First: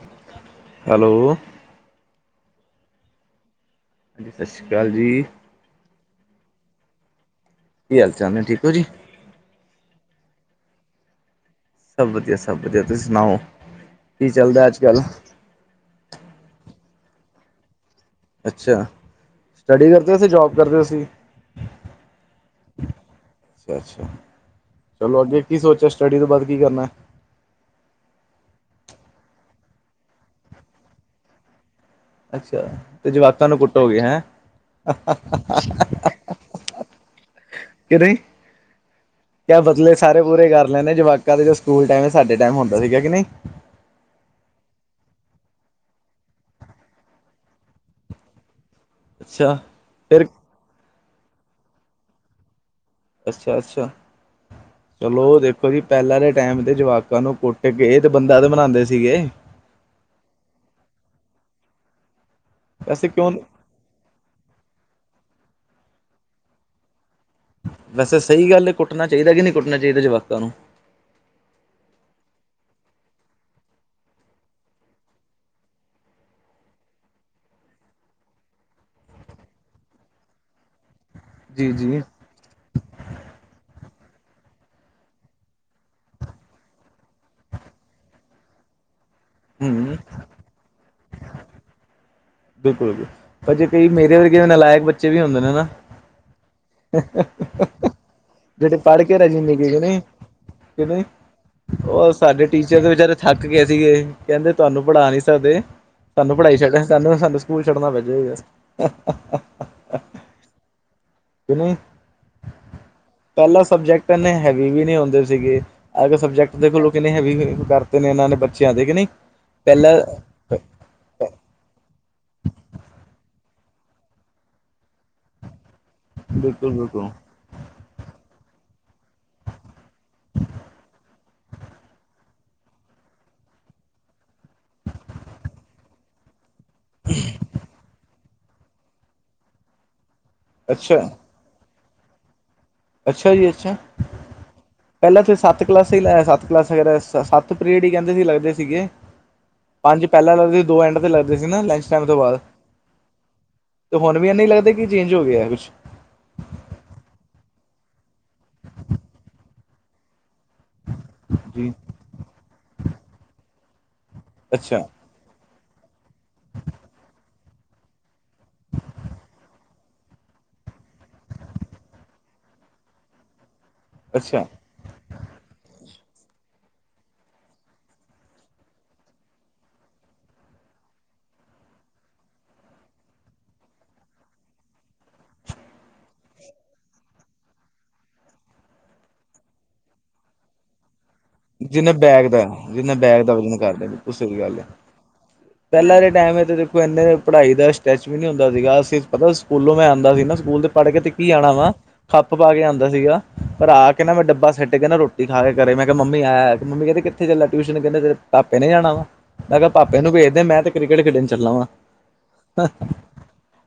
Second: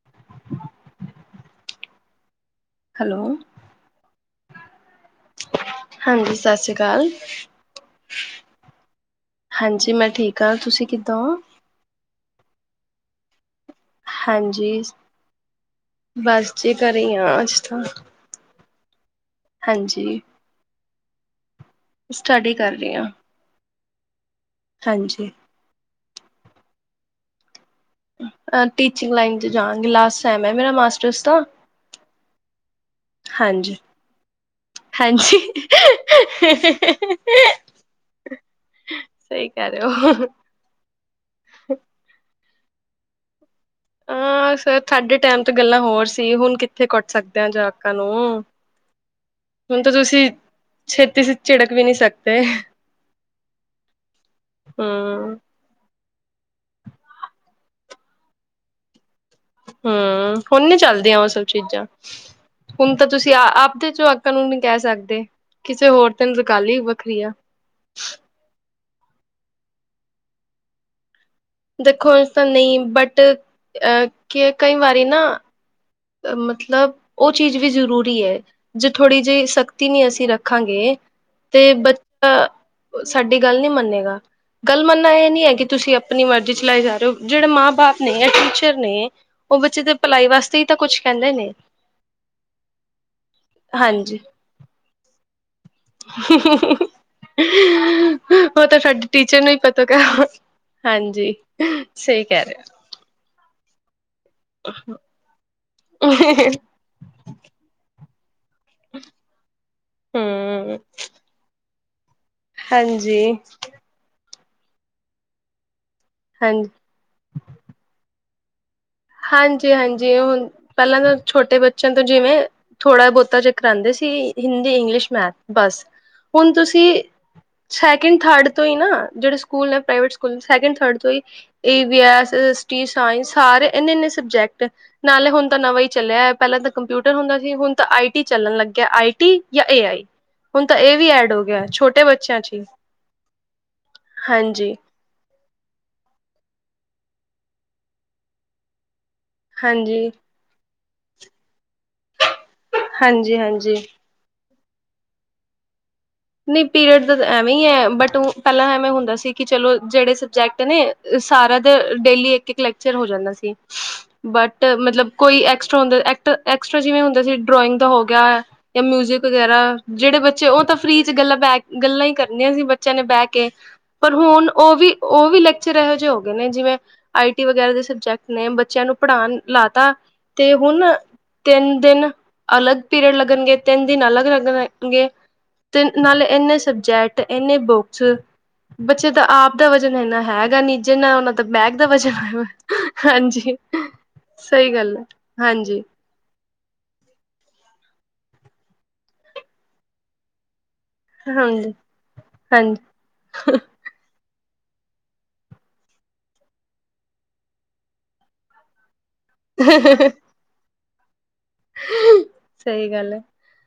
[unintelligible] Hello. Hello. ਹਾਂਜੀ ਸਤਿ ਸ਼੍ਰੀ ਅਕਾਲ ਜੀ। ਹਾਂਜੀ ਸਤਿ ਸ੍ਰੀ ਅਕਾਲ। ਕੀ ਹਾਲ ਚਾਲ ਨੇ? ਠੀਕ ਓ ਜੀ। ਹਾਂਜੀ, ਮੈਂ ਠੀਕ ਆਂ। ਤੁਸੀ ਕਿੱਦਾਂ ਓ? ਸਭ ਵਧੀਆ। ਸਭ ਵਧੀਆ। ਤੁਸੀ ਸੁਨਾਓ? ਹਾਂਜੀ। ਬਸ ਜੀ ਘਰੇ ਈ ਆਂ ਅੱਜ ਤੇ। ਅੱਛਾ। ਸਟੱਡੀ ਕਰਦੇ ਸੀ, ਜੋਬ ਕਰਦੇ ਸੀ। ਸਟੱਡੀ ਕਰ ਰੀ ਆਂ। ਅੱਛਾ ਅੱਛਾ। ਚਲੋ ਅੱਗੇ ਕੀ ਸੋਚੇਆ ਸਟੱਡੀ ਤੋਂ ਬਾਦ ਕੀ ਕਰਨਾ? ਅ ਟੀਚਿੰਗ ਲਾਈਨ ਚ ਜਾਂਗੀ। ਲਾਸਟ ਸੈਮ ਐ ਮੇਰਾ ਮਾਸਟਰਸ ਦਾ। ਅੱਛਾ। ਤੇ ਜਵਾਕਾਂ ਨੂੰ ਹਾਂਜੀ ਕੁੱਟੋਗੇ। ਹੈਂ। ਹਾਂਜੀ। ਸਹੀ ਕੇਆ ਕਹਿ ਰਹੇ ਬਦਲੇ ਸਾਰੇ ਹੋ ਪੂਰੇ ਕਰ ਲੈਨੇ ਜਵਾਕਾਂ ਦੇ ਜੋ ਸਕੂਲ ਟੈਮ ਸਾਡੇ ਟੈਮ ਹੁੰਦੇ ਸੀਗੇ ਕਿ ਨਈ। ਆਂ ਸਰ ਸਾਡੇ ਟੈਮ ਤੇ ਗੱਲਾਂ ਹੋਰ ਸੀ। ਹੁਣ ਕਿੱਥੇ ਕੁੱਟ ਸਕਦੇ ਆਂ ਜਵਾਕਾਂ ਨੂੰ। ਅੱਛਾ ਹੁਨ‌ ਤੇ ਤੁਸੀ ਫਿਰ ਛੇਤੀ ਚ ਝਿੜਕ ਵੀ ਨੀ ਸਕਦੇ। ਅੱਛਾ ਅੱਛਾ। ਹਮ ਚਲੋ ਦੇਖ ਕੋਕਿ ਪੈਲਾਂ ਦੇ ਟੈਮ ਤੇ ਜਵਾਕਾਂ ਨੂੰ ਕੁੱਟ ਕੇ ਤੇ ਬੰਦਾ ਤੇ ਬਨਾਂਦੇ ਸੀਗੇ ਹੂੰ। ਹੁਨ ਨੀ ਚੱਲਦੀਆਂ ਓ ਸਭ ਚੀਜਾਂ। ਹੁਨ ਤੇ ਵੈਸੇ ਕਿਉਂ ਤੁਸੀ ਅ ਆਪਦੇ ਜਵਾਕ ਕਾਨੂੰ ਨੀ ਕੈ ਸਕਦੇ। ਕਿਸੇ ਹੋਰ ਤਨ ਨੂੰ ਤੇ ਗਲ ਈ ਵੱਖਰੀ ਆ। ਵੈਸੇ ਸਈ ਗੱਲ ਏ, ਕੁੱਟਣਾ ਚਾਈਦਾ ਕੇ ਨਈ ਕੁੱਟਣਾ ਚਾਈਦਾ ਜਵਾਕਾਂ ਨੂੰ? ਦੇਖੋ, ਵੈਸ ਤੇ ਨਈ ਬਟ ਅ ਕਈ ਵਾਰੀ ਨਾ ਮਤਲਬ ਓ ਚੀਜ ਵੀ ਜਰੂਰੀ ਐ। ਜੇ ਥੋੜੀ ਜਿ ਸਖਤੀ ਨੀ ਅਸੀ ਰੱਖਾਂਗੇ ਜੀ ਤੇ ਬ ਜੀ ਤਾਂ ਸਾਡੀ ਗੱਲ ਨੀ ਮੰਨੇਗਾ। ਗੱਲ ਮੰਨਨਾ ਏ ਨੀ ਐ ਕਿ ਤੁਸੀ ਅਪਨੀ ਮਰਜੀ ਚਲਾਈ ਜਾ ਰੇ ਓ। ਜੇੜੇ ਮਾਂ ਬਾਪ ਨੇ ਜਾਂ ਟੀਚਰ ਨੇ ਓ ਹੂੰ ਬੱਚੇ ਦੇ ਭਲਾਈ ਵਾਸਤੇ ਈ ਤਾਂ ਕੁਛ ਕੈਂਦੇ ਨੇ। ਬਿਲਕੁਲ ਜੀ। ਪਰ ਜੇ ਕਈ ਮੇਰੇ ਹਾਂਜੀ। ਵਰਗੇ ਵੀ ਨਲਾਏਕ ਬੱਚੇ ਵੀ ਹੁੰਦੇ ਨੇ ਨਾ। [unintelligible] ਜੇੜੇ ਤਾਂ ਪੜ ਸਾਡੇ ਕੇ ਰੈ ਟੀਚਰ ਨੂੰ ਜਾਂਦੇ ਹੀ ਪਤਾ ਗਾ ਨੇ ਕੇਂਦੇ ਹਾਂਜੀ ਓ ਸਹੀ ਕਹਿ ਰਹੇ ਸਾਡੇ ਹੋ। ਟੀਚਰ ਤੇ ਵਿਚਾਰੇ ਥੱਕ ਗੇ ਸੀਗੇ। ਕੇਂਦੇ ਤਾਨੂੰ ਪੜਾ ਨੀ ਸਕਦੇ। ਸਾਨੂੰ ਪੜਾਈ ਛੱਡ ਸਾਨੂੰ ਸਾਨੂੰ ਸਕੂਲ ਛੱਡਣਾ ਪੈਜੇ ਹੂੰ। ਕਿ ਨੀ। ਹਾਂਜੀ, ਪੈਲਾਂ ਸਬਜੈਕਟ ਏਨੇ ਹੈਵੀ ਵੀ ਨੀ ਹੁੰਦੇ ਸੀਗੇ। ਅਜ-ਕਲ ਸਬਜੈਕਟ ਹਾਂਜੀ, ਦੇਖਲੋ ਕਿੰਨੇ ਹੈਵੀ ਕਰਤੇ ਨੇ ਏਨਾਂ ਨੇ ਬੱਚੇਆਂ ਦੇ ਕਿ ਨਈ। ਹਾਂਜੀ ਹਾਂਜੀ। ਹੁਨ ਪੈਲਾਂ ਤਾਂ ਛੋਟੇ ਬੱਚੇਆਂ ਨ ਤਾਂ ਜਿਵੇਂ ਥੋੜ੍ਹਾ ਬਹੁਤਾ ਜੇ ਕਰਾਂਦੇ ਸੀ ਹਿੰਦੀ, ਇੰਗਲਿਸ਼, ਮੈਥ ਬਸ ਹੁਣ ਬਿਲਕੁਲ ਤੁਸੀਂ ਬਿਲਕੁਲ ਸੈਕਿੰਡ ਥਰਡ ਤੋਂ ਹੀ ਨਾ, ਜਿਹੜੇ ਸਕੂਲ ਨੇਵੇ ਸਕੂਲ ਸੈਕਿੰਡ ਥਰਡ ਤੋਂ ਈ A B, S S T, science ਸਾਰੇ ਈ ਇੰਨੇ-ਇੰਨੇ ਸਬਜੈਕਟ ਨਾਲੇ ਹੁਣ ਤਾਂ ਨਵਾਂ ਹੀ ਚੱਲਿਆ ਪਹਿਲਾਂ ਤਾਂ ਕੰਪਿਊਟਰ ਹੁੰਦਾ ਸੀ ਹੁਣ ਤਾਂ ਆਈ ਟੀ ਚੱਲਣ ਲੱਗਿਆ ਆਈ ਟੀ ਜਾਂ ਏ ਆਈ। ਹੁਣ ਤਾਂ ਇਹ ਅੱਛਾ ਵੀ ਐਡ ਹੋ ਗਿਆ ਛੋਟੇ ਬੱਚਿਆਂ ਚ ਈ। ਅੱਛਾ ਜੀ ਅੱਛਾ। ਪਹਿਲਾਂ ਤੇ ਸੱਤ ਕਲਾਸਾਂ ਹੀ ਲਾਇਆ ਸੱਤ ਕਲਾਸ ਸੱਤ ਪੀਰੀਅਡ ਹੀ ਕਹਿੰਦੇ ਸੀ ਲੱਗਦੇ ਸੀਗੇ। ਪੰਜ ਹਾਂਜੀ, ਪਹਿਲਾਂ ਲੱਗਦੇ ਸੀ ਦੋ ਐਂਡ ਤੇ ਲੱਗਦੇ ਸੀ ਨਾ ਲੰਚ ਟਾਈਮ ਤੋਂ ਬਾਅਦ। ਹਾਂਜੀ-ਹਾਂਜੀ। ਤੇ ਹੁਣ ਵੀ ਇਹਨੇ ਈ ਲੱਗਦੇ ਕਿ ਚੇਂਜ ਹੋ ਗਿਆ ਕੁਛ। ਨਹੀਂ ਪੀਰੀਅਡ ਦਾ ਐਵੇਂ ਈ ਏ ਬਟ ਉਹ ਪਹਿਲਾਂ ਐਵੇਂ ਹੁੰਦਾ ਸੀ ਕਿ ਚਲੋ ਜਿਹੜੇ ਸਬਜੈਕਟ ਕਟ ਨੇ ਸਾਰਾ ਜੀ ਤਾਂ ਡੇਲੀ ਇੱਕ-ਇੱਕ ਲੈਕਚਰ ਹੋ ਜਾਂਦਾ ਸੀ, ਬਟ ਅੱਛਾ ਮਤਲਬ ਕੋਈ ਐਕਸਟਰਾ ਹੁੰਦਾ ਐਕਸਟਰਾ ਜਿਵੇਂ ਹੁੰਦਾ ਸੀ ਡਰੋਇੰਗ ਦਾ ਹੋ ਗਿਆ। ਜਾਂ ਮਿਊਜਿਕ ਵਗੈਰਾ, ਜਿਹੜੇ ਬੱਚੇ ਉਹ ਤਾਂ ਫਰੀ 'ਚ ਗੱਲਾਂ ਬਹਿ ਗੱਲਾਂ ਹੀ ਕਰਨੀਆਂ ਸੀ ਬੱਚਿਆਂ ਨੇ ਬਹਿ ਕੇ ਪਰ ਅੱਛਾ ਹੁਣ ਉਹ ਵੀ ਉਹ ਵੀ ਲੈਕਚਰ ਇਹੋ ਜਿਹੇ ਹੋ ਗਏ ਨੇ ਜਿਵੇਂ ਆਈਟੀ ਵਗੈਰਾ ਦੇ ਸਬਜੈਕਟ ਨੇ ਬੱਚਿਆਂ ਨੂੰ ਪੜ੍ਹਾਉਣ ਲਾ ਤਾ, ਤੇ ਹੁਣ ਤਿੰਨ ਦਿਨ, ਅਲੱਗ ਪੀਰੀਅਡ ਲੱਗਣਗੇ ਤਿੰਨ ਦਿਨ ਅਲੱਗ ਲੱਗਣਗੇ। ਤੇ ਨਾਲੇ ਇੰਨੇ ਸਬਜੈਕਟ, ਇੰਨੇ ਬੁੱਕਸ। ਬੱਚੇ ਤਾਂ ਆਪ ਦਾ ਵਜਨ ਇੰਨਾ ਹੈਗਾ ਨੀ ਜਿੰਨਾ ਉਹਨਾਂ ਦਾ ਦਾ ਜਿੰਨੇ ਵਜ਼ਨ ਬੈਗ ਦਾ, ਹੋਇਆ ਜਿੰਨੇ ਬੈਗ ਦਾ ਹਾਂਜੀ ਵਜਨ ਕਰਦੇ ਬਿਲਕੁਮ ਸਹੀ ਗੱਲ ਐ। ਪਹਿਲਾਂ ਦੇ ਟਾਈਮ ਤੇ ਕੋਈ ਇੰਨੇ ਪੜ੍ਹਾਈ ਦਾ ਸਟੈਚ ਵੀ ਨੀ ਹੁੰਦਾ ਸੀਗਾ ਅਸੀਂ ਪਤਾ ਸਕੂਲੋਂ ਮੈਂ ਆਂਦਾ ਸੀ ਨਾ ਸਕੂਲ ਦੇ ਪੜ ਕੇ ਤਿੱੱਕੀ ਜਾਣਾ ਵਾ, ਹਾਂਜੀ ਖੱਪ ਪਾ ਕੇ ਆਉਂਦਾ ਸੀਗਾ ਪਰ ਆ ਕਹਿੰਨਾ ਮੈਂ ਡੱਬਾ ਸਿੱਟ ਕਹਿੰਦਾ ਰੋਟੀ ਖਾ ਕੇ ਘਰੇ ਮੈਂ ਕਿਹਾ ਮ ਮੰਮੀ ਐ ਮੰਮੀ ਕਹਿੰਦੇ ਕਿੱਥੇ ਚੱਲਾ ਟਿਊਸ਼ਨ ਕਹਿੰਦੇ ਤੇਰੇ ਭਾਪੇ ਨੇ ਜਾਣਾ ਵਾ, ਮੈਂ ਕਿਹਾ ਭਾਪੇ ਨੂੰ ਹਾਂਜੀ ਭੇਜਦੇ ਮੈਂ ਤੇ ਕ੍ਰਿਕਟ ਖੇਡਣ ਚੱਲਾ ਵਾ। ਸਹੀ ਗੱਲ ਹੈ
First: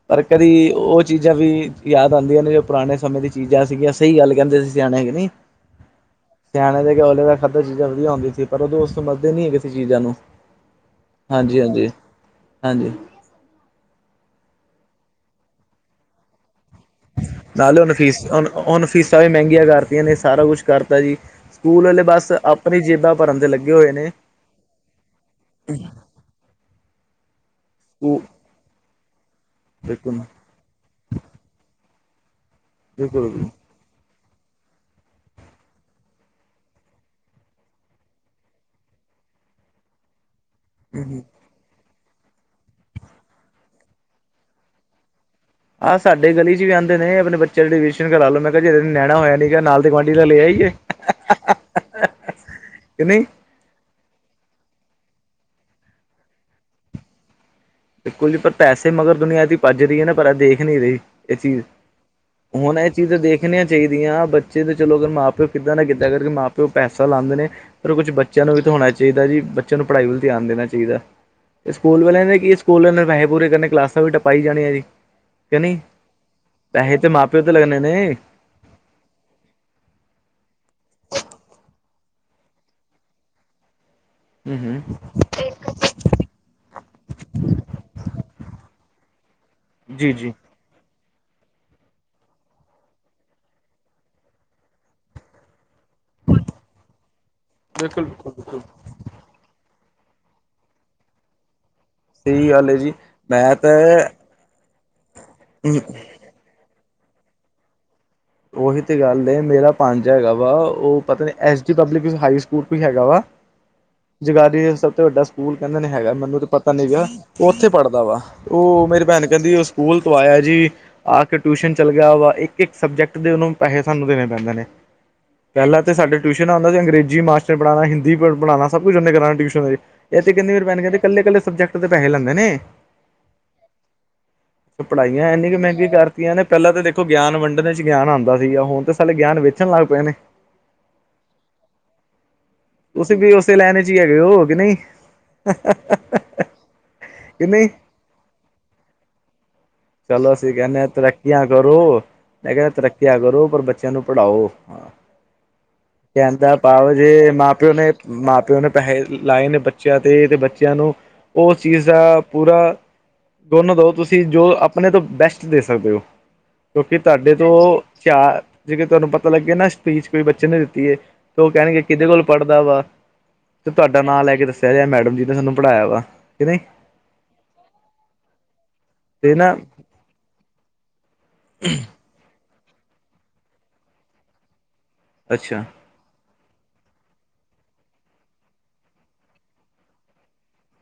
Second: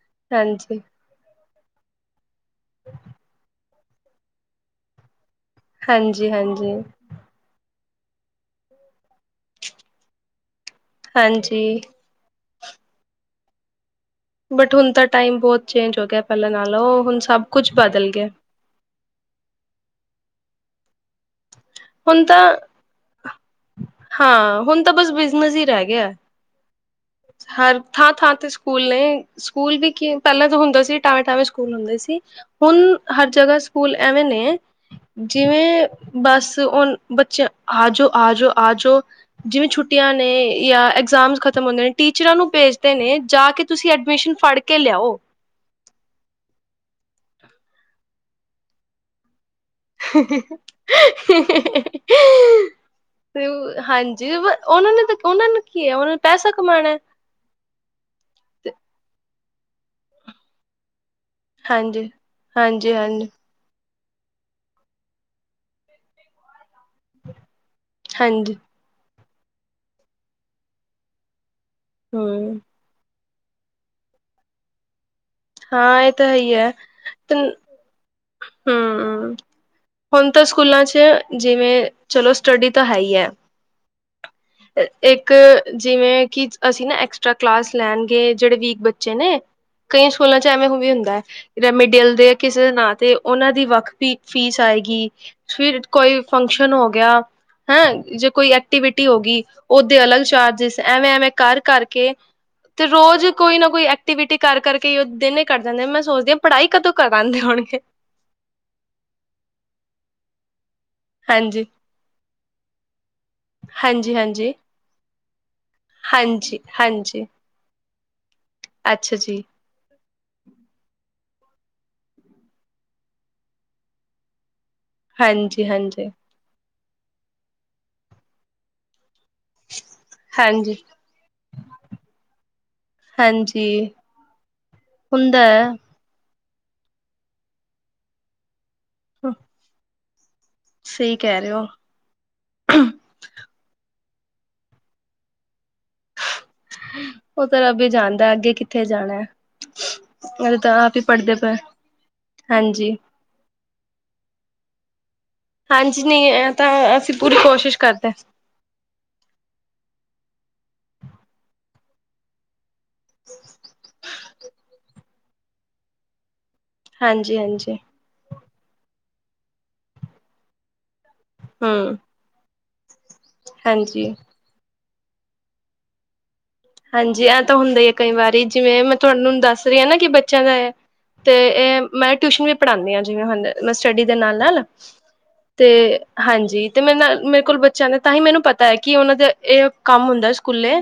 ਪਰ ਕਦੀ ਹਾਂਜੀ ਉਹ ਚੀਜ਼ਾਂ ਵੀ ਯਾਦ ਆਂਦੀਆਂ ਨੇ ਜੋ ਪੁਰਾਣੇ ਸਮੇਂ ਦੀ ਚੀਜ਼ਾਂ ਸੀਗੀਆਂ ਸਹੀ ਗੱਲ ਕਹਿੰਦੇ ਸੀ ਸਿਆਣੇ ਕਿ ਨਹੀ। ਹਾਂਜੀ ਹਾਂਜੀ ਸਿਆਣੇ ਦੇ ਕਿਹਾ ਔਲੇ ਦਾ ਖਾਧਾ ਚੀਜ਼ਾਂ ਵਧੀਆ ਹੁੰਦੀ ਸੀ ਪਰ ਉਦੋਂ ਉਹ ਸਮਝਦੇ ਸਮਝਦੇ ਨੀ ਕਿਸੇ ਚੀਜ਼ਾਂ ਨੂੰ। ਹਾਂਜੀ ਹਾਂਜੀ-ਹਾਂਜੀ, ਹਾਂਜੀ। ਬਟ ਹੁਣ ਤਾਂ ਟਾਈਮ ਬਹੁਤ ਚੇਂਜ ਹੋ ਗਿਆ ਪਹਿਲਾਂ ਨਾਲੋ ਹੁਣ ਸਭ ਕੁਛ ਨਾਲੇ ਹੁਨ ਬਦਲ ਫੀਸ ਗਿਆ ਹੁਨ ਫੀਸਾਂ ਵੀ ਮਹਿੰਗੀਆਂ ਕਰਤੀਆਂ ਨੇ ਸਾਰਾ ਕੁਛ ਕਰਤਾ ਜੀ। ਉਹਨਾਂ ਨੇ ਹੁਣ ਬਸ ਤਾਂ ਆਪਣੀ ਜੇਬਾਂ ਭਰਨ ਤੇ ਲੱਗੇ ਹੋਏ ਨੇ ਹਾਂ ਹੁਣ ਤਾਂ ਬਸ ਬਿਜਨਸ ਹੀ ਰਹਿ ਗਿਆ। ਹਰ ਥਾਂ-ਥਾਂ ਤੇ ਸਕੂਲ ਨੇ, ਸਕੂਲ ਵੀ ਕੀ ਬਿਲਕੁਲ ਪਹਿਲਾਂ ਤਾਂ ਹੁੰਦਾ ਸੀ ਟਾਵੇਂ-ਟਾਵੇਂ ਸਕੂਲ ਹੁੰਦੇ ਸੀ, ਹੁਣ ਹਰ ਬਿਲਕੁਲ ਜਗ੍ਹਾ ਸਕੂਲ ਐਵੇਂ ਨੇ, ਜਿਵੇਂ ਬੱਸ ਬੱਚੇ ਆਜੋ ਆਜੋ ਆਜੋਂ ਜਿਵੇਂ ਛੁੱਟੀਆਂ ਨੇ ਯਾ ਐਗਜ਼ਾਮਜ ਖਤ ਖਤਮ ਹੁੰਦੇ ਨੇ ਟੀਚਰਾਂ ਨੂੰ ਭੇਜਦੇ ਨੇ ਜਾ ਕੇ ਤੁਸੀਂ ਐਡਮਿਸ਼ਨ ਫੜ ਕੇ ਲਿਆਓ। ਆਹ ਸਾਡੇ ਗਲੀ 'ਚ ਵੀ ਆਂਦੇ ਨੇ ਆਪਣੇ ਬੱਚਿਆਂ ਨੂੰ ਐਡਿਸ਼ਨ ਕਰਾ ਲ ਲੋ ਮੈਂ ਕਿਹਾ ਜੇ ਨੈਣਾ ਹੋਇਆ ਨੀਗਾ ਨਾਲ ਦੇ ਗੁਆਂਢੀ ਦਾ ਲੈ ਆਈਏ ਕਿ ਨਹੀਂ ਤੇ ਹਾਂਜੀ ਉਹਨਾਂ ਨੇ ਤਾਂ ਉਹਨਾਂ ਨੂੰ ਕੀ ਹੈ ਉਹਨਾਂ ਨੂੰ ਪੈਸਾ ਕਮਾਣਾ। ਬਿਲਕੁਲ ਜੀ ਪਰ ਤੇ ਪੈਸੇ ਮਗਰ ਦੁਨੀਆਂ ਦੀ ਭੱਜ ਰਹੀ ਏ ਨਾ ਪਰ ਇਹ ਦੇਖ ਨੀ ਰਹੀ। ਇਹ ਚੀਜ਼, ਹਾਂਜੀ। ਹੁਣ ਐ ਚੀਜ਼ ਹਾਂਜੀ-ਹਾਂਜੀ, ਦੇਖ ਸਿੱਖਣੀਆਂ ਚਾਹੀਦੀਆਂ ਬੱਚੇ ਤਾਂ ਚਲੋ ਅਗਰ ਮਾਂ ਪਿਓ ਕਿੱਦਾਂ ਨਾ ਕਿੱਦਾਂ ਕਰਕੇ ਮਾਂ ਪਿਓ ਪੈਸਾ ਲਾਂਦੇ ਨੇ। ਕੁਛ ਬੱਚਿਆਂ ਹਾਂਜੀ ਨੂੰ ਵੀ ਤਾਂ ਹੋਣਾ ਚਾਹੀਦਾ ਜੀ ਬੱਚਿਆਂ ਨੂੰ ਪੜ੍ਹਾਈ ਵੱਲ ਧਿਆਨ ਦੇਣਾ ਚਾਹੀਦਾ, ਤੇ ਸਕੂਲ ਵਾਲਿਆਂ ਨੇ ਕੀ ਹੂੰ ਸਕੂਲਾ ਨੇ ਪੈਹੇ ਪੂਰੇ ਕਰਨੇ ਕਲਾਸਾਂ ਵੀ ਟਪਾਈ ਜਾਣੀਆਂ ਜੀ। ਕਿ ਨਹੀਂ ਹਾਂ ਇਹ ਤਾਂ ਪੈਹੇ ਤੇ ਮਾਂ- ਪਿਓ ਤੇ ਲੱਗਨੇ ਨੇ। ਹਾ। ਹੁਨ ਤਾਂ ਸਕੂਲਾਂ 'ਚ ਜਿਵੇਂ ਚਲੋ ਸਟੱਡੀ ਤਾਂ ਹੈ ਹੀ ਐ। ਹੂੰ ਹੂੰ ਇੱਕ ਜਿਵੇਂ ਕਿ ਅਸੀਂ ਨਾ ਐਕਸਟਰਾ ਕਲਾਸ ਲੈਣਗੇ ਜਿਹੜੇ ਵੀਕ ਬੱਚੇ ਨੇ। ਕਈ ਜੀ ਜੀ ਸਕੂਲਾਂ ਚ- ਐਵੇਂ ਉਵੇਂ ਹੁੰਦਾ ਹੈ ਰਮੀਡਅਲ ਦੇ ਕਿਸੇ ਦੇ ਨਾਂ ਤੇ ਉਹਨਾਂ ਦੀ ਵੱਖ ਵੀ ਫੀਸ ਆਏਗੀ। ਫਿਰ ਕੋਈ ਫੰਕਸ਼ਨ ਹੋ ਗਿਆ। ਹੈਂ ਬਿਲਕੁਲ ਜੇ ਬਿਲਕੁਲ ਕੋਈ ਬਿਲਕੁਲ ਐਕਟੀਵਿਟੀ ਹੋ ਗਈ ਓਦੇ ਅਲੱਗ ਚਾਰਜਿਸ ਐਵੇਂ-ਐਵੇਂ ਕਰ-ਕਰ, ਕੇ ਸਹੀ ਗੱਲ ਹੈ ਤੇ ਜੀ ਰੋਜ਼ ਮੈਂ ਕੋਈ ਨਾ ਤਾਂ ਕੋਈ ਐਕਟੀਵਿਟੀ ਕਰ ਕਰਕੇ ਉਹ ਦਿਨ ਹੀ ਕਰੱ ਦੀਦੇ ਨੇ ਮੈਂ ਸੋਚਦੀ ਹਾਂ। ਪੜਾਈ ਕਦੋਂ ਕਰਵਾਂਦੇ ਹੋਣਗੇ। ਉਹੀ ਤੇ ਗੱਲ ਏ ਮੇਰਾ ਪੰਜਾ ਹੈਗਾ ਵਾ ਉਹ ਪਤਾ ਨ ਐਸ ਹਾਂਜੀ, ਡੀ ਪਬਲਿਕ ਹਾਈ ਸ- ਸਕੂਲ ਵੀ ਹੈਗਾ ਵਾ ਹਾਂਜੀ, ਹਾਂਜੀ। ਜਗਾਘਰੀ ਸਭ ਤੋਂ ਵੱਡਾ ਸਕੂਲ ਕਹਿੰਦੇ ਨੇ ਹੈਗਾ ਮੈਨੂੰ ਤੇ ਹਾਂਜੀ, ਪਤਾ ਨੀ ਗਾ। ਹਾਂਜੀ ਤੇ ਉਹ ਉੱਥੇ ਪੜਦਾ ਵਾ ਉਹ ਮੇਰੀ ਅੱਛਾ ਭੈਣ ਜੀ, ਕਹਿੰਦੀ ਏ ਉਸ- ਸਕੂਲ ਤੋਂ ਆਇਆ ਜੀ ਆ ਕੇ ਟਿਊਸ਼ਨ ਚੱਲ ਗਿਆ ਵਾ ਇੱਕ - ਇੱਕ ਸਬਜੈਕਟ, ਦੇ ਉਹਨੂੰ ਪੈਸੇ ਸਾਨੂੰ ਦੇਣੇ ਪੈਂਦੇ ਨੇ ਹਾਂਜੀ, ਪਹਿਲਾਂ ਤਾਂ ਹਾਂਜੀ। ਸਾਡੇ, ਟਿਊਸ਼ਨ ਆਂ ਅਤੇ ਅੰਗਰੇਜ਼ੀ ਮਾਟਰ ਪੜਾਣਾ ਹਿੰਦੀ ਪੜਾਉਣਾ ਸਭ ਕੁਝ ਊਨੇ ਕਰਾਣਾ ਟਿਊਸ਼ਨ, ਇਹ ਤੇ ਕਹਿੰਨੀ ਮੇਰੀ ਹਾਂਜੀ, ਭੈਣ ਕਹਿੰਦੇ ਕੱਲੇ - ਕੱਲੇ ਸਬਜੈਕਟ ਦੇ ਪੈਹੇ ਲੈਂਦੇ ਨੇ। ਹਾਂਜੀ। ਤੇ ਪੜਾਈਆਂ ਹੁੰਦਾ ਇੰਨੀ ਕੁ ਐ। ਮਹਿੰਗੀ ਕਰ- ਤੀਆਂ ਨੇ ਪਹਿਲਾਂ ਤਾਂ ਦੇਖੋ ਗਿਆਨ ਵੰਡਣ 'ਚ ਗਿਆਨ ਆਂਦਾ ਸੀਗਾ ਹੁਣ, ਤੇ ਪੇਹਲੇ ਗਿਆਨ ਵੇਚਣ ਲੱਗ ਪਏ ਨੇ। ਸਹੀ ਕਹਿ ਰਹੇ ਹੋ? ਤੁਸੀਂ ਵੀ ਏਸੇ ਲੈਣ ਈ ਚ ਹੀ ਹੈਗੇ ਹੋ ਕੀ ਨਹੀਂ। ਹ [unintelligible] ਉਹ ਤੇ ਰਬ ਈ ਜਾਂਣਦਾ ਏ ਅੱਗੇ ਕਿੱਥੇ ਜਾਣਾ ਐ। ਚਲੋ ਅਸੀਂ ਕਹਦੇ ਆ ਤਰੱਕੀਆਂ ਕਰੋ ਮੈਂ ਕਹਿੰ ਹਾਂਜੀ, ਤਰੱਕੀਆਂ ਕਰੋ ਪਰ ਬ- ਬੱਚਿਆਂ ਨੂੰ ਪੜਾਓ ਹਾਂਜੀ ਨਹੀਂ ਐ ਕਹਿੰਦਾ ਤਾਂ ਪਾਓ ਜੇ ਅਸੀਂ ਪੂਰੀ ਮਾਂ ਪਿਓ ਕੋਸ਼ਿਸ਼ ਨੇ, ਕਰਦੇ ਮਾਂ ਪਿਓ ਨੇ- ਪੈਹੇ ਲਾਏ ਨੇ ਬੱਚਿਆਂ ਤੇ - ਤੇ ਬੱਚਿਆਂ ਨੂੰ ਉਸ ਚੀਜ਼ ਦਾ ਪੂਰਾ, ਦੋਨੋਂ ਦੋ ਤੁਸੀਂ ਜੋ ਆਪਣੇ ਤੋਂ ਬੈਸਟ ਦੇ ਸਕਦੇ ਹੋ। ਕਿਉਂਕਿ ਤੁਹਾਡੇ ਹਾਂਜੀ, ਤੋਂ ਹਾਂਜੀ ਚਾਰ ਜਿਕ ਤੁਹਾਨੂੰ ਪਤਾ ਲੱਗੇ ਨਾ ਸਪੀਚ ਕੋਈ ਬੱਚੇ ਨੇ ਦਿੱਤੀ ਐ। ਤੇ ਉਹ ਕਹਿਣਗੇ ਹੂੰ, ਕਿਹਦੇ ਕੋਲ ਪੜਦਾ ਵਾ, ਤੇ ਤੁਹਾਡਾ ਹਾਂਜੀ। ਨਾਲ- ਲੈ ਕੇ ਦੱਸੇਗਾ ਏ ਮੈਡਮ ਜੀ ਨੇ ਸਾਨੂੰ ਪੜਾਇਆ ਵਾ, ਕਿ ਨਹੀਂ। ਹਾਂਜੀ ਐ ਤਾਂ ਹੁੰਦਾ ਈ ਏ ਕਈ ਵਾਰੀ ਜਿਵੇਂ ਮੈਂ ਤੁਹਾਨੂੰ ਦੱਸ ਰਹੀ ਹਾਂ ਨਾ ਕਿ ਬੱਚਿਆਂ ਦਾ ਐ। ਤੇ ਇਹ ਮੈਂ ਟਿਊਸ਼ਨ ਵੀ ਪੜਾਂਦੀ ਆ ਜਿਵੇਂ ਹਨ ਸਟੱਡੀ ਦੇ ਨਾਲ - ਨਾਲ। ਅੱਛਾ ਤੇ ਹਾਂਜੀ ਤੇ ਮੇਰੇ ਨਾਲ ਮੇਰੇ ਕੋਲ ਬੱਚਿਆਂ ਨੇ ਤਾਂ ਹੀ ਮੈਨੂੰ ਪਤਾ ਹੈ ਕਿ ਉਹਨਾਂ ਦਾ ਇਹ ਕੰਮ ਹੁੰਦਾ ਐ ਸਕੂਲੇ।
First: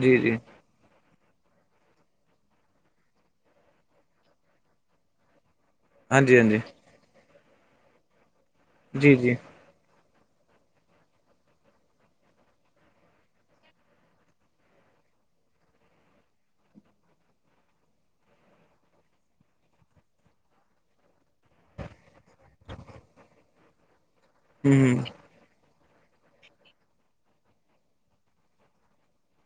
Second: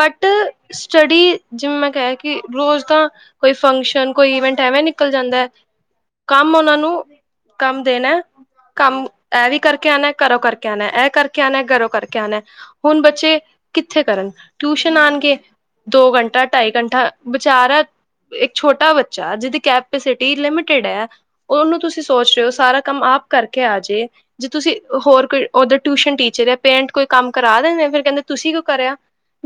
ਜੀ ਜੀ ਸਟੱਡੀ ਜਿਵੇਂ ਮੈਂ ਕਿਹਾ ਕਿ ਰੋਜ਼ ਤਾਂ, ਕੋਈ ਫੰਕਸ਼ਨ, ਕੋਈ ਈਵੈਂਟ ਐਵੇਂ ਨਿਕਲ ਜਾਂਦਾ ਏ। ਹਾਂਜੀ ਕੰਮ ਹਾਂਜੀ ਉਹਨਾਂ ਨੂੰ ਕੰਮ ਦੇਣਾ ਕੰਮ ਜੀ ਜੀ ਐ ਵੀ, ਕਰਕੇ ਆਂਣਾ ਐ, ਘਰੋਂ ਕਰਕੇ ਆਂਣਾ ਐ, ਇਹ ਕਰਕੇ ਆਂਣਾ ਐ, ਘਰੋਂ ਕਰਕੇ ਆਂਣਾ ਐ। ਹੁਣ ਬੱਚੇ ਕਿੱਥੇ ਕਰਨ ਟਿਊਸ਼ਨ ਆਣਗੇ ਦੋ ਘੰਟਾ, ਢਾਈ ਘੰਟਾ ਵਿਚਾਰਾ ਇੱਕ ਛੋਟਾ ਬੱਚਾ ਜਿਹਦੀ ਕੈਪੇਸਿਟੀ ਲਿਮਟਿਡ ਐ। ਉਹਨੂੰ ਤੁਸੀਂ ਸੋਚ ਰਹੇ ਹੋ, ਸਾਰਾ ਕੰਮ ਆਪ ਕਰਕੇ ਆ ਜੇ। ਜੇ ਤੁਸੀਂ ਹਮ ਹੋਰ ਕੋਈ ਉਧਰ ਟਿਊਸ਼ਨ ਟੀਚਰ ਏ, ਪੇਰੈਂਟ ਕੋਈ ਕੰਮ ਕਰਾ ਰਹੇ ਨੇ, ਫੇਰ ਕਹਿੰਦੇ ਤੁਸੀਂ ਕਿਉਂ ਕਰਿਆ?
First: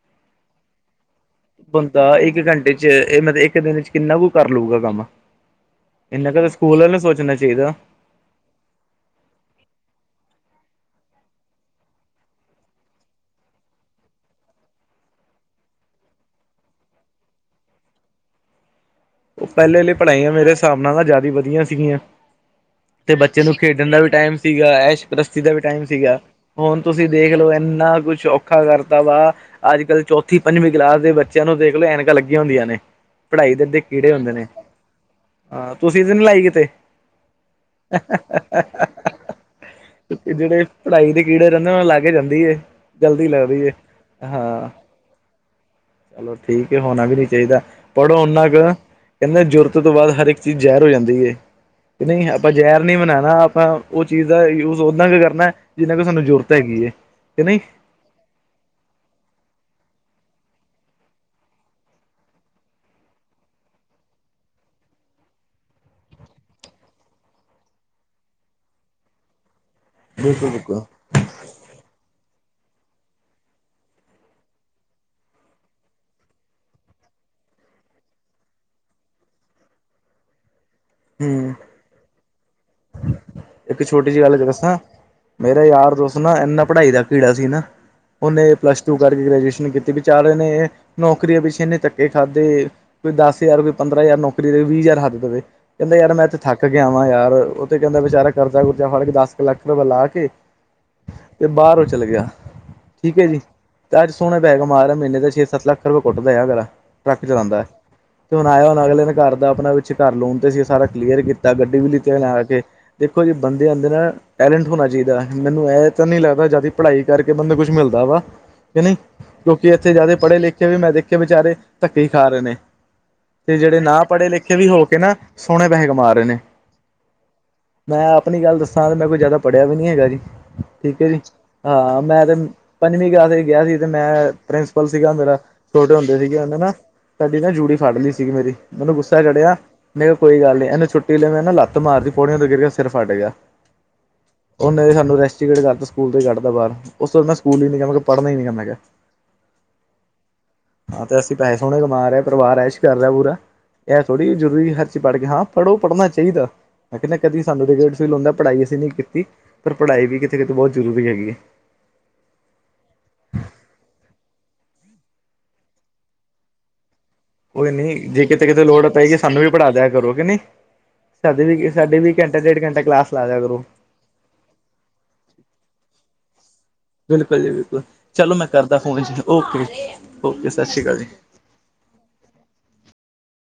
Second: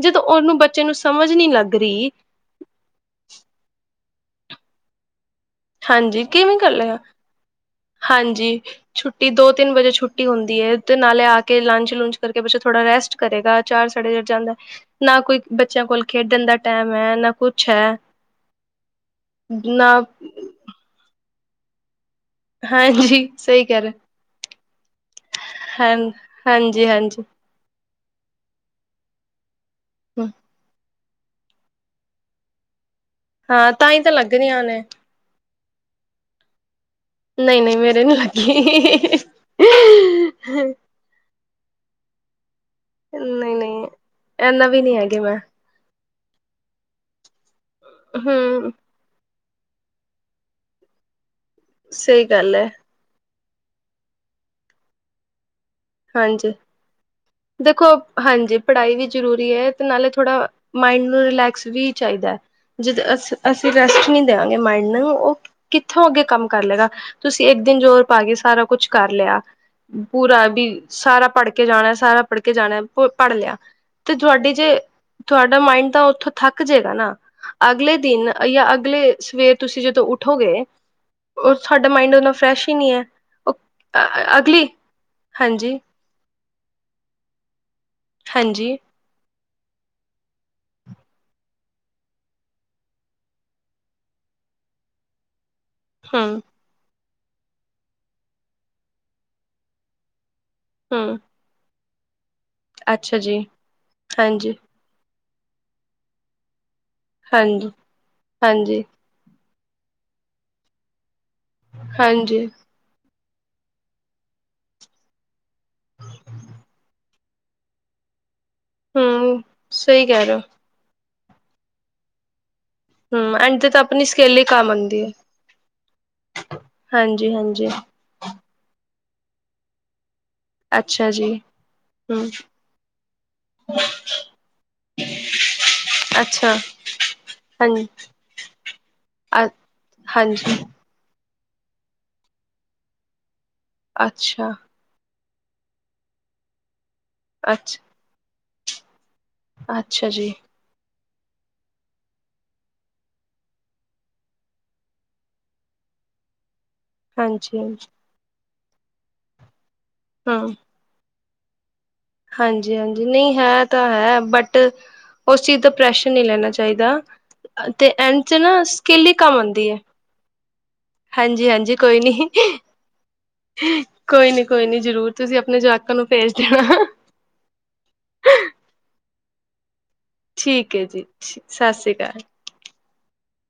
ਜਦੋਂ ਉਹਨੂੰ ਬੱਚੇ ਨੂੰ ਸਮਝ ਨਹੀਂ ਲੱਗ ਰਹੀ। ਬੰਦਾ ਇੱਕ ਘੰਟੇ ਚ ਇਹ ਮਤਲਬ, ਇੱਕ ਦਿਨ ਚ ਕਿੰਨਾ ਕੁ ਕਰ ਲੂਗਾ ਕੰਮ ਇਹਨਾਂ ਕ ਸਕੂਲ ਆਲਿਆ ਨੂੰ ਸੋਚਣਾ ਚਾਹੀਦਾ। ਹਾਂਜੀ‌। ਛੁੱਟੀ ਦੋ ਤਿੰਨ ਵਜੇ ਛੁੱਟੀ ਹੁੰਦੀ ਹੈ, ਨਾਲੇ ਆ ਕੇ ਲੰਚ ਲੂਚ ਕਰਕੇ, ਬੱਚਾ ਥੋੜਾ ਰੈਸਟ ਕਰੇਗਾ, ਚਾਰ ਸਾਢੇ ਚਾਰ ਜਾਂਦਾ। ਨਾ ਕੋਈ ਬੱਚਿਆਂ ਕੋਲ ਖੇਡਣ ਦਾ ਟਾਈਮ ਐ, ਨਾ ਕੁਛ ਐ ਉਹ ਪਹਿਲੇ ਲਈ ਪੜ੍ਹਾਈਆਂ ਮੇਰੇ ਹਿਸਾਬ ਨਾਲ ਤਾਂ ਜ਼ਿਆਦਾ ਵਧੀਆ ਸੀਗੀਆਂ। ਤੇ ਹਾਂਜੀ ਬੱਚੇ ਨੂੰ ਸਹੀ ਕਹਿ ਖੇਡਣ ਰਹੇ ਦਾ ਵੀ ਟਾਈਮ ਸੀਗਾ, ਐਸ਼ ਪ੍ਰਸਤੀ ਦਾ ਵੀ ਟਾਈਮ ਹਾਂ ਸੀਗਾ। ਹੁਣ ਹਾਂਜੀ ਤੁਸੀਂ ਹਾਂਜੀ ਦੇਖ ਲਓ, ਇੰਨਾ ਕੁਛ ਔਖ ਔਖਾ ਕਰਤਾ ਵਾ, ਅੱਜ- ਕੱਲ੍ਹ ਚੌਥੀ- ਪੰਜਵੀਂ ਕਲਾਸ ਦੇ ਬੱਚਿਆਂ ਨੂੰ ਦੇਖ ਲਓ, ਐਨਕਾਂ ਲੱਗੀਆਂ ਹੁੰਦੀਆਂ ਨੇ। ਪੜ੍ਹਾਈ ਹਾਂ ਤਾਂ ਹੀ ਤਾਂ [unintelligible] ਹੁੰਦੇ ਲੱਗ ਨੇ ਰਹੀਆਂ ਹਾਂ ਤੁਸੀਂ ਇਹ ਤੇ ਨ ਲਾਈ ਕਿਤੇ ਨਹੀਂ-ਨਹੀਂ‌, ਮੇਰੇ ਨੀ ਲੱਗੀ। ਤੇ ਜਿਹੜੇ ਪੜ੍ਹਾਈ ਦੇ ਕੀੜੇ ਰਹਿੰਦੇ, ਉਹਨਾ ਨੂੰ ਲਗ ਜਾਂਦੀ ਏ ਜਲਦੀ ਲੱਗਦੀ ਏ ਹਾਂ ਐਨਾ ਵੀ ਨੀ ਹੈਗੀ ਮੈਂ ਚਲੋ ਠੀਕ ਹੈ, ਹੋਣਾ ਵੀ ਨੀ ਚਾਹੀਦਾ। ਪੜ੍ਹੋ ਓਨਾ ਕੁ ਹਮ ਕਹਿੰਦੇ ਜ਼ਰੂਰਤ ਤੋਂ ਬਾਅਦ ਹਰ ਇੱਕ ਚੀਜ਼ ਜ਼ਹਿਰ ਹੋ ਜਾਂਦੀ ਏ, ਕਿ ਸਹੀ ਨਹੀਂ ਆਪਾਂ ਗੱਲ ਹੈ ਜ਼ਹਿਰ ਨਹੀਂ ਬਨਾਉਣਾ ਆਪਾਂ ਉਹ ਚੀਜ਼ ਦਾ ਯੂਜ ਓਨਾ ਕੁ ਕਰਨਾ, ਜਿੰਨਾ ਕਿ ਸਾਨੂੰ ਹਾਂਜੀ ਜ਼ਰੂਰਤ ਹੈਗੀ ਏ ਕਿ ਨਹੀਂ ਦੇਖੋ ਹਾਂਜੀ, ਪੜ੍ਹਾਈ ਵੀ ਜ਼ਰੂਰੀ ਏ ਤੇ ਨਾਲੇ ਥੋੜ੍ਹਾ ਮਾਇੰਡ ਨੂੰ ਰਿਲੈਕਸ ਵੀ ਚਾਹੀਦਾ ਐ। ਜਦੋਂ ਅ ਅਸੀਂ ਰੈਸਟ ਨਹੀ ਦੇਵਾਂਗੇ, ਮਾਈਡ ਨੂੰ ਉਹ ਕਿੱਥੋਂ ਅੱਗੇ ਕੰਮ ਕਰ ਲਏਗਾ। ਤੁਸੀਂ ਇੱਕ ਦਿਨ ਜ਼ੋਰ ਪਾ ਕੇ ਸਾਰਾ ਕੁੱਛ ਕਰ ਲਿਆ ਪੂਰਾ ਬਿਲਕੁਲ ਵੀ ਬਿਲਕੁਲ ਸਾਰਾ ਪੜ੍ਹ ਕੇ ਜਾਣਾ, ਸਾਰਾ ਪੜ੍ਹ ਕੇ ਜਾਣਾ, ਪੜ੍ਹ ਲਿਆ‌ ਤੇ, ਤੁਹਾਡੀ ਜੇ ਤੁਹਾਡਾ ਮਾਇੰਡ ਤਾਂ ਉੱਥੋਂ ਥੱਕ ਜੇਗਾ ਨਾ। ਅਗਲੇ ਦਿਨ ਜਾਂ ਅਗਲੇ ਸਵੇਰ ਤੁਸੀਂ ਜਦੋਂ ਉੱਠੋਗੇ ਹੂੰ ਉਹ ਸਾਡਾ ਮਾਈੰਡ ਓਨਾ ਫਰੈਸ਼ ਹੀ ਨਹੀ ਐ। ਇੱਕ ਛੋਟੀ ਜਿਹੀ ਗੱਲ ਦੱਸਾਂ, ਮੇਰਾ ਹਾਂਜੀ ਯਾਰ ਦੋਸਤ ਨਾ ਇਨਾ ਪੜ੍ਹਾਈ ਦਾ ਕੀੜਾ ਸੀ ਨਾ ਉਹਨੇ ਹਾਂਜੀ ਪਲੱਸ ਟੂ ਕਰਕੇ ਗ੍ਰੈਜੂਏਸ਼ਨ ਕੀਤੀ ਵਿਚਾਰੇ ਨੇ ਨੌਕਰੀਆਂ ਪਿੱਛੇ ਐਨੇ ਧੱਕੇ ਖਾਧੇ ਕੋਈ ਦਸ ਹਜ਼ਾਰ, ਕੋਈ ਪੰਦਰਾਂ ਹਜ਼ਾਰ, ਨੌਕਰੀ ਦੇ ਵੀਹ ਹਜ਼ਾਰ ਹੱਦ ਦੇਵੇ ਕਹਿੰਦਾ ਯਾਰ ਮੈਂ ਇੱਥੇ ਹਮ ਥੱਕ ਕੇ ਆਵਾਂ, ਯਾਰ ਉਥੇ ਕਹਿੰਦਾ ਵਿਚਾਰਾ ਕਰਜ਼ਾ ਕੁਰਜਾ ਫੜ ਕੇ ਦਸ ਕੁ ਲੱਖ ਰੁਪਏ ਲਾ ਕੇ ਹਾ। ਤੇ ਬਾਹਰ ਉਹ ਚੱਲ ਗਿਆ, ਠੀਕ ਹੈ ਜੀ, ਤੇ ਅੱਜ ਸੋਹਣਾ ਹਾਂਜੀ, ਪੈਸੇ ਕਮਾ ਰਹਾ ਮਹੀਨੇ ਦੇ ਛੇ- ਸੱਤ ਲੱਖ [unintelligible] ਹਾਂਜੀ, ਤੇ ਹੁਣ ਆਇਆੁ ਹਾਂਜੀ, ਅਗਲੇ ਦੇ ਘਰ ਦਾ ਆਪਣਾ ਪਿਛੇ ਘਰ ਲੋਨ 'ਤੇ ਸੀਂ, ਸਾਰਾ ਕਲੀਅਰ ਕੀਤਾ, ਗੱਡੀ ਵੀ ਲਿੱਤੀ ਆ ਹਾਂਜੀ ਕੇ ਦੇਖੋ ਜੀ ਬੰਦੇ ਅੰਦਰ ਟੈਲੈਂਟ ਹੋਣਾ ਚਾਹੀਦਾ। ਮੈਨੂੰ ਇਹ ਤਾਂ ਨਹੀ ਲੱਗਦਾ ਵੀ ਜ਼ਿਆਦਾ ਪੜ੍ਹਾਈ ਕਰਕੇ ਬੰਦੇ ਨੂੰ ਕੁਛ ਮਿਲਦਾ ਵਾ ਕਿ ਨੀ, ਹੂੰ। ਕਿਉਂਕਿ ਇੱਥੇ ਸਹੀ ਜਿਆਦੇ ਕਹਿ ਰਹੇ ਪੜ੍ਹੇ- ਹੋ, ਲਿਖੇ ਵੀ ਮੈਂ ਦੇਖਿਆ ਵਿਚਾਰੇ ਧੱਕੇ ਈ ਖਾ ਰਹੇ ਨੇ ਹੂੰ ਤੇ ਐਂਡ ਜਿਹੜੇ ਤਾਂ ਨਾ ਆਪਣੀ ਪੜ੍ਹੇ ਸਕਿੱਲ ਹੀ ਲਿਖੇ ਵੀ ਕੰਮ ਹੋ ਕੇ ਆਂਦੀ ਨਾ ਸੋਹਣੇ ਪੈਸੇ ਕਮਾ ਰਹੇ ਨੇ ਹਾਂਜੀ- ਹਾਂਜੀ। ਮੈਂ ਆਪਣੀ ਗੱਲ ਦੱਸਾਂ, ਮੈਂ ਕੋਈ ਜ਼ਿਆਦਾ ਪੜ੍ਹਿਆ ਵੀ ਨੀ ਹੈਗਾ ਜੀ ਠੀਕ ਹੈ ਜੀ। ਹਾਂ, ਹੂੰ ਮੈਂ ਤੇ ਪੰਜਵੀਂ ਕਲਾਸ ਵਿੱਚ ਗਿਆ ਸੀ ਤੇ ਮੈਂ ਪ੍ਰਿੰਸੀਪਲ ਸੀਗਾ ਮੇਰਾ, ਛੋਟੇ ਹੁੰਦੇ ਸੀਗੇ ਅੱਛਾ, ਉਹੇ ਨਾ ਸਾਡੀ ਨਾ ਜੂੜੀ ਹਾਂਜੀ। ਫੜ ਲਈ ਸੀਗੀ, ਮੇਰੀ ਮੈਨੂੰ ਗੁੱਸਾ ਅ ਚੜਿਆ, ਮੈਂ ਕਿਹਾ ਕੋਈ ਹਾਂਜੀ, ਗੱਲ ਨੀ ਇਹਨੂੰ ਚਛੁੱ ਟੀਲੇ ਮੈਂ ਨਾ ਲੱਤ ਮਾਰਦੀ ਪੌੜੀਆਂ ਤੋਂ ਗਿਰ ਗਿਆ ਸਿਰ ਫੱਟ ਗਿਆ ਅੱਛਾ। ਓਨੇ ਤਾਂ ਸਾਨੂੰ ਰੇਸਟੀਕੇਟ ਕਰਤਾ ਸਕੂਲ ਤੋਂ ਈ ਕੱਢਦਾ ਬਾਰ ਉਸ ਬਾਦ ਮੈਂ ਸਕੂਲ ਈ ਨੀ ਅੱਛ ਗਿਆ [unintelligible] ਪੜ੍ਹਨਾ ਈ ਨੀ ਮੈਂ ਕਿਆ। ਅੱਛਾ ਜੀ। ਹਾਂ ਤੇ ਅਸੀਂ ਪੈਸੇ ਸੋਣੇ ਕਮਾ ਰਿਆ ਪਰਿਵਾਰ ਐਸ਼ ਕਰ ਰਿਆ ਪੂਰਾ। ਐ ਥੋੜ੍ਹੀ ਜ਼ਰੂਰੀ ਹਰ ਚ ਪੜ ਕੇ ਹਾਂ ਪੜ੍ਹੋ ਪੜ੍ਹਨਾ ਚਾਈਦਾ ਮੈਂ ਕੈਨਾ ਕਦੀ ਹਾਂਜੀ-ਹਾਂਜੀ, [unintelligible] ਪੜ੍ਹਾਈ ਅਸੀਂ ਨਈ ਕੀਤੀ ਪਰ ਪੜ੍ਹਾਈ ਵੀ ਕਿਤੇ-ਕਿਤੇ ਹੂੰ। ਬੋਤ ਜ਼ਰੂਰੀ ਹੈਗੀ ਐ ਹਾਂਜੀ-ਹਾਂਜੀ ਨਈ ਹੈ ਤਾਂ ਹੈ ਬਟ ਉਸ ਚੀਜ਼ ਦਾ ਪ੍ਰੈਸ਼ਰ ਨੀ ਲੈਣਾ ਚਾਈਦਾ ਕੋਈ ਤੇ ਨਹੀਂ ਐਂਡ ਚ ਨਾ ਸਕਿੱਲ ਈ ਕੰਮ ਆਂਦੀ ਏ। ਕਰੋਗੇ ਨੀ। ਹਾਂਜੀ-ਹਾਂਜੀ ਕੋਈ ਨੀ। ਘੰਟਾ ਕਲਾਸ ਲਾ ਦਿਆ ਕਰੋ ਕੋਈ ਨੀ ਕੋਈ ਨੀ ਜਰੂਰ ਤੁਸੀਂ ਆਪਣੇ ਜਾਵਾਕਾਂ ਨੂੰ ਭੇਜ ਦੇਣਾ। ਬਿਲਕੁਲ ਜੀ ਬਿਲਕੁਲ ਚਲੋ ਮੈਂ ਕਰਦਾ ਫੋਨ ਜੀ ਓਕੇ ਓਕੇ ਸਸ ਸ਼੍ਰੀ ਕਾਲ ਜੀ। ਸਸ ਸ਼੍ਰੀ ਕਾਲ।